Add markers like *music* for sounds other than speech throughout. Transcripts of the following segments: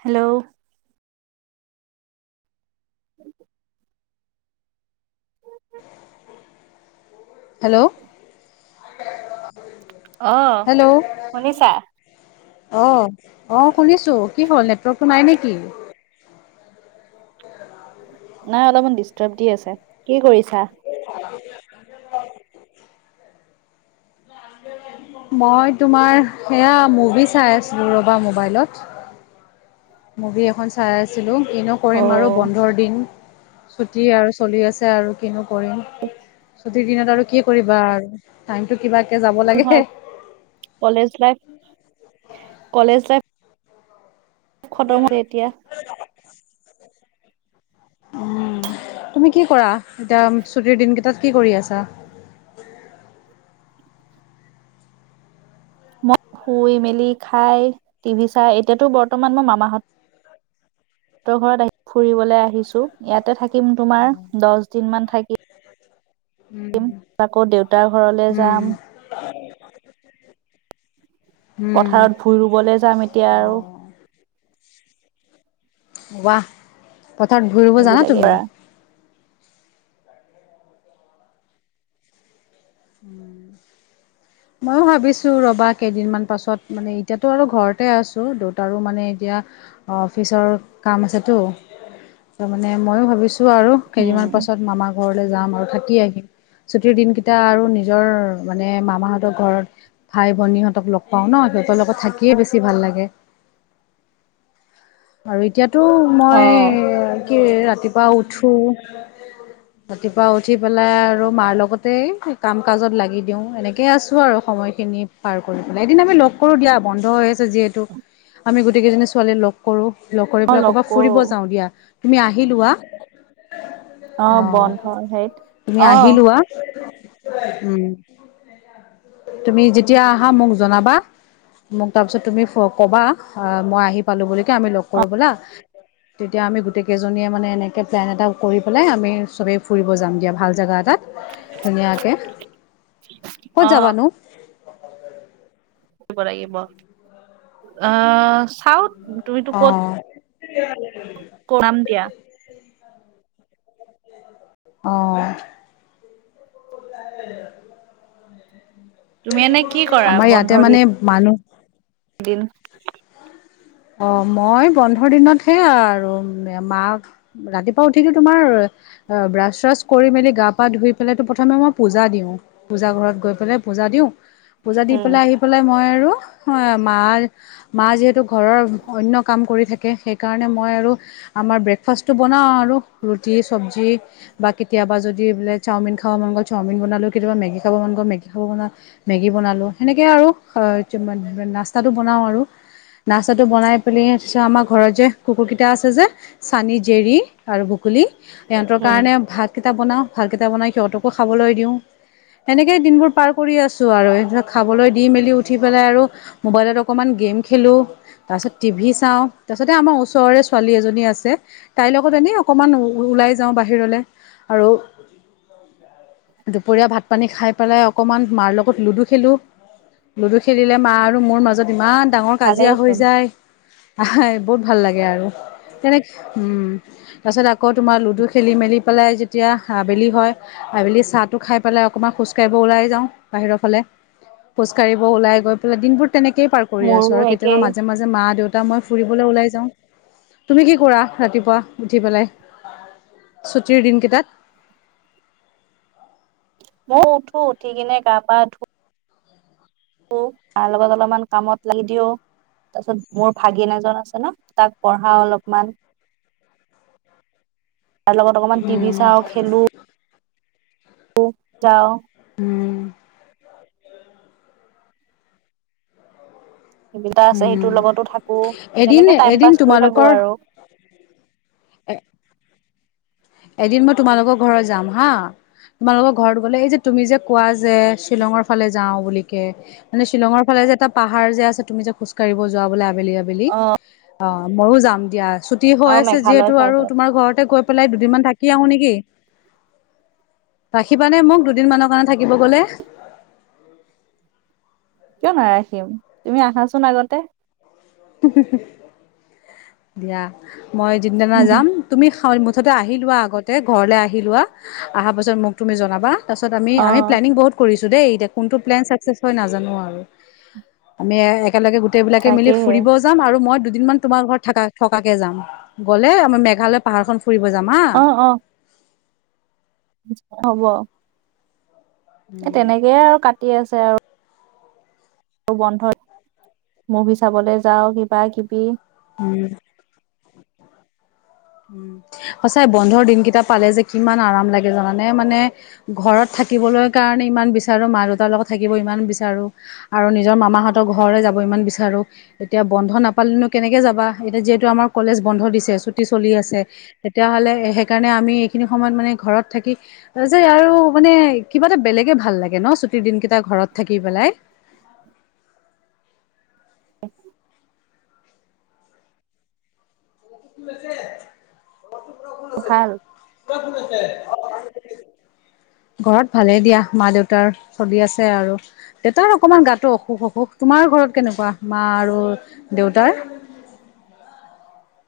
Hello *inaudible* hello অ', hello শুনিছা। অ', অ', শুুনিছো কি হ'ল নেটৱৰ্কটো নাই নেকি। নাই অলপমান ডিষ্টাৰ্ব দি আছে কি কৰিছা। মই তোমাৰ সেয়া মুভি চাই আছিলো ৰবা মোবাইলত। মুভি এখন চাই আছিলোঁ। কিনো কৰিম আৰু অ' বন্ধৰ দিন। ছুটি আৰু চলি আছে আৰু কিনো কৰিম। প্ৰতি দিনত আৰু কি কৰিবা আৰু টাইমটো কিবা *unintelligible* কলেজ লাইফ, কলেজ লাইফ। খতম হয় এতিয়া। উ, তুমি কি কৰা এতিয়া ছুটিৰ দিন কেইটাত কি কৰি আছা? *inaudible* মই শুই, মেলি, খাই, টিভি চাই এতিয়াতো বৰ্তমান মই মামাহত সহঁতৰ ঘৰত আহি ফুৰিবলৈ আহিছো ইয়াতে থাকি। থাকিম তোমাৰ দচ দিন মান উম, থাকিম। আকৌ দেউতাৰ ঘৰলৈ উম, যাম। উম, পথাৰত ভুই ৰুবলৈ যাম এতিয়া আৰু। অ'। ৱাহ পথাৰত ভুই ৰুব জানা এইবিলাকে তুমি। কৰা। উম। ময়ো ভাবিছো ৰবা, কেইদিনমান পাছত মানে এতিয়াতো আৰু ঘৰতে আছো দউতাৰো মানে। এতিয়া অফিচৰ কাম আছেতো তাৰমানে ময়ো ভাবিছোঁ। তো আৰু উম কেইদিনমান পাছত মামা ঘৰলৈ যাম আৰু থাকি আহিম ছুটিৰ দিনকিটা আৰু। নিজৰ মানে মামাহঁতৰ ঘৰত। ভাই, ভনী হঁতক লগ পাওঁ ন সিহঁতৰ লগত থাকিয়ে বেছি ভাল লাগে। *inaudible* আৰু এতিয়াতো অ মই কি ৰাতিপুৱা উঠোঁ। ৰাতিপুৱা উঠি পেলাই আৰু মাৰ লগতে কাম কাজত লাগি দিও এনেকেই আছো আৰু। সময়খিনি পাৰ কৰি পেলাই এদিন আমি লগ কৰো দিয়া বন্ধ হৈ আছে যিহেতু। আমি গোটেইকেইজনী ছোৱালীয়ে লগ। কৰো লগ কৰি অ পেলাই কৰবাত কৰো ফুৰিব যাওঁ দিয়া তুমি আহিলোৱা অ বন্ধৰ হেৰিত তুমি অ আহিলোৱা। উম তুমি যেতিয়া আহা মোক জনাবা। মোক তাৰপিছত তুমি কবা মই আহি পালোঁ বুলি কে আমি লগ কৰো বোলা তেতিয়া আমি গোটেই কেইজনীয়ে মানে এনেকে প্লেন এটা কৰি পেলাই আমি চবেই ফুৰিব যাম দিয়া ভাল জাগা এটাত। ধুনীয়াকে, ক'ত অ যাবানো? লব লাগিব অ চাও তুমিতো ক'ত অ', কৰাম দিয়া। অ' *unintelligible* তুমি এনে কি কৰা *unintelligible* আমাৰ ইয়াতে মানে মানুহ তিন *unintelligible* অ' মই বন্ধৰ দিনতহে আৰু মা ৰাতিপুৱা উঠিকে তোমাৰ অ' ব্ৰাছ ছ্ৰাছ কৰি মেলি গা পা ধুই পেলাইটো প্ৰথমে মই পূজা দিওঁ পূজা ঘৰত গৈ পেলাই পূজা দিওঁ পূজা দি উম পেলাই আহি পেলায় মই আৰু মা মা যিহেতু ঘৰৰ অন্য কাম কৰি থাকে সেইকাৰণে মই আৰু আমাৰ ব্ৰেকফাষ্টটো বনাওঁ আৰু ৰুটি চব্জি বা কেতিয়াবা যদি বোলে চাওমিন খাব মন গ'ল চাওমিন বনালোঁ কেতিাবা মেগী খাব মন গ'ল মেগ খাব মন গ'ল মেগী বনালোঁ সেনেকে আৰু নাস্তাটো বনাওঁ আৰু। নাস্তাটো বনাই পেলি তাৰপিত আমাৰ ঘৰত যে কুকুৰকেইটা আছে যে চানী, জেৰী আৰু বুকলী সিহঁতৰ উম কাৰণে ভাতকেইটা বনাওঁ ভালকেইটা বনাই সিহঁতকো খাবলৈ দিওঁ। সেনেকেই দিনবোৰ পাৰ কৰি আছোঁ আৰু ইহঁতক খাবলৈ দি মেলি উঠি পেলাই আৰু মোবাইলত অকমান গেম খেলোঁ। তাৰপিছত টিভি চাওঁ তাৰ পিছতে আমাৰ ওচৰৰে ছোৱালী এজনী আছে তাইৰ লগত এনে অকমান ওল ওলাই যাওঁ বাহিৰলৈ আৰু দুপৰীয়া ভাত পানী খাই পেলাই অকণমান মাৰ লগত লুডু খেলোঁ। লুডু খেলিলে মা আৰু মোৰ মাজত ইমান ডাঙৰ কাজিয়া হৈ যা ভালেইচোন হয় আহ বহুত ভাল লাগে আৰু তেনে উম তাৰপিছত আক আকৌ তোমাৰ লুডু খেলি মেলি পেলাই যেতিয়া আবেলি হয় আবেলি চাহটো খাই পেলাই অকমান খোজ কাঢ়িব ওলাই যাওঁ বাহিৰৰ ফালে। খোজকাঢ়িব ওলাই গৈ পেলাই দিনবোৰ তেনেকেই পাৰ কৰি আছোঁ মোৰো আৰু কেতিয়াবা একেই মাজ মাজে মা দেউতা মই ফুৰিবলৈ ওলাই যাওঁ। তুমি কি কৰা ৰাতিপুৱা উঠি পেলাই? ছুটিৰ দিনকেইটাত ময়ো উঠো, উঠি কেনে গা পা ধু ধু, মাৰ লগত অলপমান কামত লাগি দিওঁ। তাৰপিছত মোৰ ভাগিন এজন আছে ন! তাক পঢ়াও অলপমান। তাৰ লগত অকণমান টি ভি চাওঁ, খেলোঁ। যাওঁ *unintelligible* আছে উম, সেইটোৰ লগতো থাকোঁ, এদিন তেনেকে টাইম এদিন পাছ কৰি থাকোঁ তোমালোকৰ আৰু। এদিন মই তোমালোকৰ ঘৰত যাম, হা। তোমালোকৰ ঘৰত গ'লে এই যে, তুমি যে, কোৱা যে, শ্বিলঙৰ ফালে যাওঁ বুলিকে মানে শ্বিলঙৰ ফালে এই যে, এটা পাহাৰ যে, আছে তুমি যে, খোজকাঢ়িব যোৱা বোলে আ আবেলি, আবেলি অ অ', মইও যাম দিয়া, ছুটি হৈ অ আছে মেঘালয় যিহেতু আৰু চাইডত। তোমাৰ ঘৰতে গৈ পেলাই দুদিনমান থাকি আহো নেকি? ৰাখিবানে মোক দুদিন মানৰ কাৰণে থাকিব গ'লে? কিয় নাৰাখিম? তুমি আহাছোন আগতে। দিয়া মই যিদিনা যাম, তুমি *unintelligible* মুঠতে আহি লোৱা আগতে ঘৰলে আহি লোৱা, আহাৰ পাছত মোক তুমি জনাবা। তাৰপিছত আমি, অ আমি প্লেনিং বহুত কৰি দেই এতিয়া কোনটো প্লেন চাকচেছ হয়, নাজানো আৰু আমি একেলগে গোটেইবিলাকে মিলি তাকেহে ফুৰিবও যাম, আৰু মই দুদিনমান তোমাৰ ঘৰত থাকা-থকাকে যাম গ'লে আমাৰ মেঘালয় পাহাৰখন ফুৰিব যাম হা। অ অ হ'ব। এ, তেনেকে আৰু কাটি আছে আৰু। বন্ধত মুভি চাবলৈ যাওঁ, কিবা কিবি। উম। উম, সঁচাই বন্ধৰ দিনকেইটা পালে যে, কিমান আৰাম লাগে জানানে মানে ঘৰত থা থাকিবলৈ কাৰণে ইমান বিচাৰো মা দেউতাৰ লগত থাকিব ইমান বিচাৰো আৰু নিজৰ মামাহঁতৰ ঘৰলৈ যাব বিচাৰো এতিয়া বন্ধ নাপালে কেনেকে যাবা এতিয়া যিহেতু আমাৰ কলেজ বন্ধ দিছে ছুটী। চলি আছে তেতিয়াাহ'লে সেইকাৰণে আমি এইখিনি সময়ত মানে ঘৰত থাকি যে আৰু মানে। কিবা এটা বেলেগে ভাল লাগে ন ছুটিৰ দিন কেইটা ঘৰত থাকি পেলাই। *inaudible* ভাল *inaudible* *inaudible* ঘৰত ভালে দিয়া মা দেউতাৰ চলি আছে আৰু দেউতাৰ অকমান গাটো অসুখ-অসুখ তোমাৰ? ঘৰত কেনেকুৱা মা আৰু দেউতাৰ? *inaudible*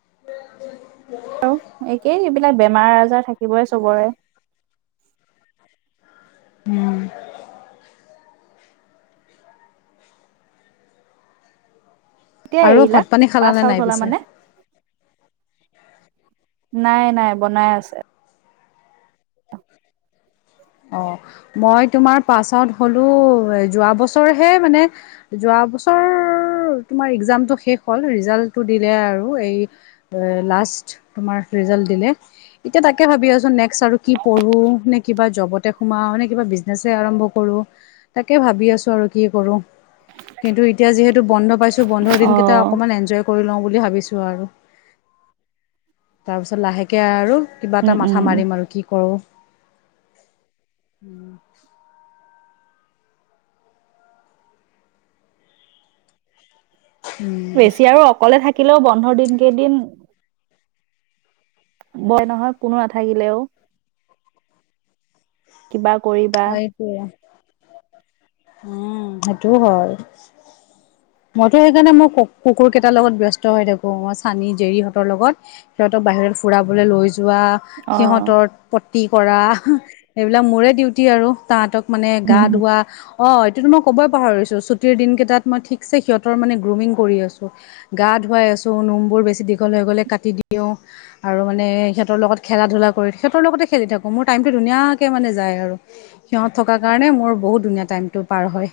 উম, *unintelligible* আৰু একেই এইবিলাক বেমাৰ আজাৰ থাকিবই চবৰে। উম, কেতিয়া আৰু এৰিলা ভাত পানী পাছ খালানে নাই আউট হলা পিছে মানে। নাই-নাই বনাই আছে। অ' মই তোমাৰ পাছ আউট‌ হলো যোৱা বছৰ হে মানে যোৱা যোৱা বছৰ। তোমাৰ একজামটো শেষ হ'ল ৰিজাল্টটো দিলে আৰু এই লাষ্ট তোমাৰ। ৰিজাল্ট দিলে এতিয়া তাকে ভাবি আছো নেক্সট আৰু কি পঢ়ো নে কিবা জবতে সোমাও মানে কিবা বিজনেছে আৰম্ভ কৰো তাকে ভাবি আছো আৰু কি কৰো। কিন্তু এতিয়া যিহেতু বন্ধ পাইছো বন্ধৰ দিন কেইটা অ' অকনমান এনজয় কৰি লওঁ। বুলি ভাবিছো আৰু তাৰপিছত লাহেকে আৰু। কিবা এটা উম উম মাথা মাৰিম আৰু কি কৰোঁ। উম, বেছি আৰু অকলে থাকিলেও বন্ধৰ দিন কেইদিন, বৰ নহয় কোনো নাথাকিলেও। কিবা কৰিবা সেইটোৱে উম, সেইটোও হয়। মইতো সেইকাৰণে মই কুকুৰ কেইটাৰ লগত ব্যস্ত হৈ থাকো মই চানী জেৰিহঁতৰ লগত। সিহঁতক বাহিৰত ফুৰাব লৈ যোৱা অ সিহঁতৰ পটি কৰা এইবিলাক মোৰে ডিউটি আৰু তাহঁতক মানে গা হুম হুম ধোৱা। অ' এইটোতো মই ক'বই পাহৰিছো ছুটিৰ দিনকেইটাত মই ঠিকছে সিহঁত মানে গ্ৰুমিং কৰি আছো, গাত গা ধুৱাই আছোঁ নোমবোৰ বেছি দীঘল হৈ গ'লে কাটি দিওঁ আৰু মানে সিঁতৰ লগত খেলা ধুলা কৰি সিহঁতৰ লগতে খেলি থাকোঁ মোৰ টাইমটো ধুনীয়াকৈ মানে যায় আৰু। সিহঁত থকাৰ কাৰণে মোৰ বহুত ধুনীয়া টাইমতটো পাৰ হয়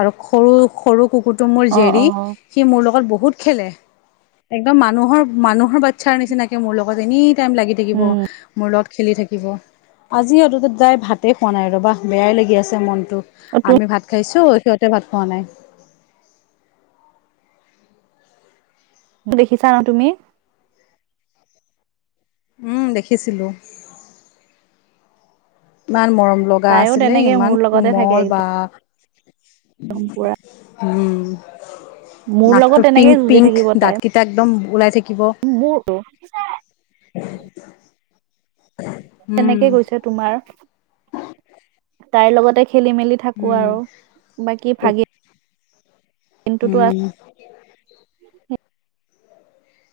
আৰু সৰু-সৰু, কুকুৰ টো মোৰ অ অ জেৰি সি মোৰ লগত বহুত বহুত খেলে একদম মানুহৰ-মানুহৰ বাচ্ছাৰ নিচিনাকে মোৰ লগত এনি টাইম লাগি থাকিব উম মোৰ লগত খেলি থাকিব। আজি সিহঁতৰ তাত যাই ভাত ভাতেই খোৱা নাই ৰ'বা বেয়াই লাগি আছে মনটো আমি ভাত খাইছোঁ। সিহঁতে ভাত খোৱা নাই। দেখিছা ন তুমি, উম, দেখিছিলো। ইমান মৰম লগা তাইও আছিলে তেনেকে মোৰ ইমান লগতে থাকে কোমল বা। একদম পুৰা উম, মোৰ নাকটো লগত তেনেকে যুঁজি পিংক-পিংক থাকিব তাই দাতকেইটা একদম ওলাই। থাকিব *unintelligible* উম তেনেকে গৈছে তোমাৰ, তাইৰ লগতে খেলি-মেলি থাকো উম আৰু বাকী ভাগিন। উম,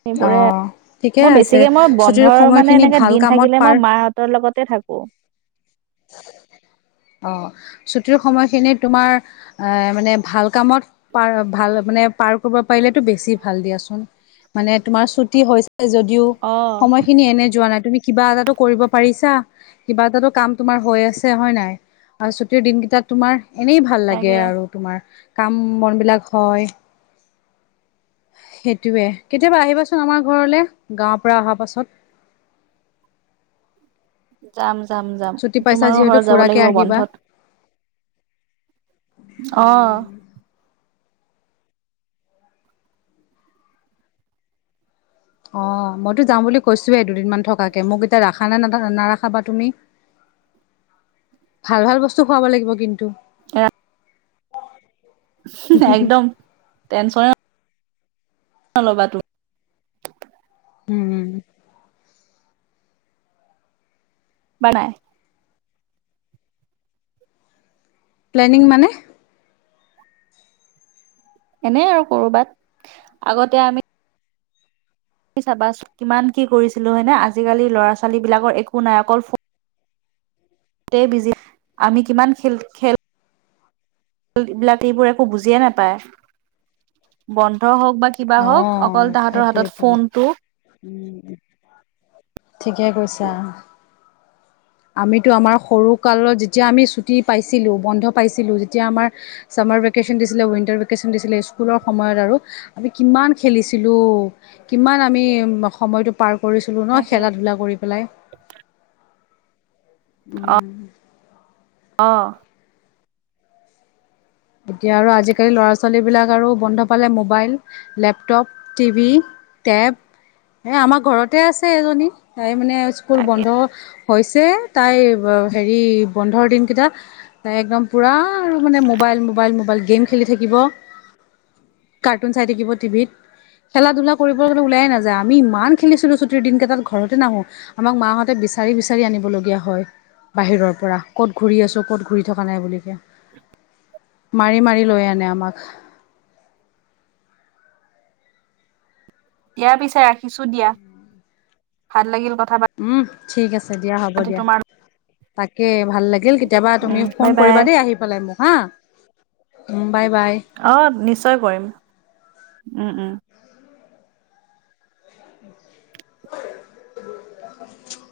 উ *inaudible* সেইবোৰে, অ', ঠিকে মই আছে বেছিকে মই, ছুটিৰ বন্ধৰ মানে, সময়খিনি এনেকে ভাল দিন কামত থাকিলে, পাৰ মই মাহঁতৰ লগতে থাকোঁ। *unintelligible* অ'! ছুটিৰ সময়খিনিত তোমাৰ, আঁ মানে, ভাল কামত পাৰ, ভাল তাৰমানে, পাৰ কৰিব পাৰিলেতো বেছি ভাল দিয়াচোন! মানে, তোমাৰ ছুটি হৈছে যদিও, অ সময়খিনি এনে যোৱা নাই, তুমি কিবা এটাটো কৰিব পাৰিছা! কিবা এটাটো কাম তোমাৰ হৈ আছে, হয় নাই? আৰু ছুটিৰ দিনকেইটাত তোমাৰ, এনেই ভাল লাগে তাকে আৰু তোমাৰ! কাম-বন বিলাক হয়। সেইটোৱে, কেতিয়াবা আহিবাচোন আমাৰ ঘৰলে, গাঁৱৰ পৰা অহা পাছত? যাম যাম যাম ছুটি পাইছা তোমাৰো যিহেতু ঘৰত যাব ফুৰাকে লাগিব আহিবা। বন্ধত। অহ। অ মইতো যাওঁ বুলি কৈছোয়ে দুদিনমান থকাকে, মোক এতিয়া ৰাখা নে নাৰাখা বা তুমি? *inaudible* ভাল ভাল বস্তু খুৱাব লাগিব কিন্তু। এ একদম টেনচনে নলবা তু উম। *unintelligible* প্লেনিং মানে? এনেই আৰু কৰবাত, আগতে আমি তুমি চাবাচোন কিমান কি কৰিছিলোঁ হয়নে? আজিকালি ল'ৰা ছোৱালীবিলাকৰ একো নাই অকল ফো *unintelligible* তেই বিজী আমি কিমান খেল খেল বিলাক এইবোৰ একো বুজিয়ে নাপায়, বন্ধ হওক বা কিবা অ হওক অকল তাহতৰ হাতত সেইটোয়েতো ফোনটো ঠিকে কৈছা। আমিতো আমাৰ সৰু কালত যেতিয়া আমি ছুটি পাইছিলো বন্ধ পাইছিলো যেতিয়া আমাৰ চামাৰ ভেকেচন দিছিলে উইন্টাৰ ভেকেচন দিছিলে স্কুলৰ সময়ত আৰু আমি কিমান খেলিছিলো। কিমান আমি সময়টো পাৰ কৰিছিলো ন তাকে খেলা ধূলা কৰি পেলাই। উম। অঁ। এতিয়া আৰু আজিকালি ল'ৰা ছোৱালী বিলাক আৰু বন্ধ পালে মোবাইল, লেপটপ, টিভি টৈপ এ আমাৰ ঘৰতে আছে এজনী তাই মানে স্কুল তাকে বন্ধ হৈছে তাইৰ হেৰি বন্ধৰ দিনকেইটা তাই একদম পুৰা আৰু মানে মোবাইল মোবাইল মোবাইল গেম খেলি থাকিব কাৰ্টুন চাই থাকিব টিভিত খেলা ধূলা কৰিবৰ কাৰণে ওলাই নাযায় আমি ইমান খেলিছিলো চুটিৰ দিন কেইটাত ঘৰতে নাহো আমাক মাহঁতে বিচাৰি বিচাৰি আনিবলগীয়া হয় বাহিৰৰ পৰা ক'ত ঘূৰি আছোঁ ক'ত ঘূৰি থকা নাই বুলি কে *inaudible* মাৰি মাৰি লৈ আনে আমাক দিয়া পিছে ৰাখিছো দিয়া ভাল লাগিল কথ উম ঠিক আছে দিয়া হ'ব দিয়া তোমাৰ তাকে ভাল লাগিল কেতিয়াবা তুমি উম ফোন বাই বাই কৰিবা দেই আহি পেলাই মোক হা উম অহ নিশ্চয় কৰিম উম উম *unintelligible*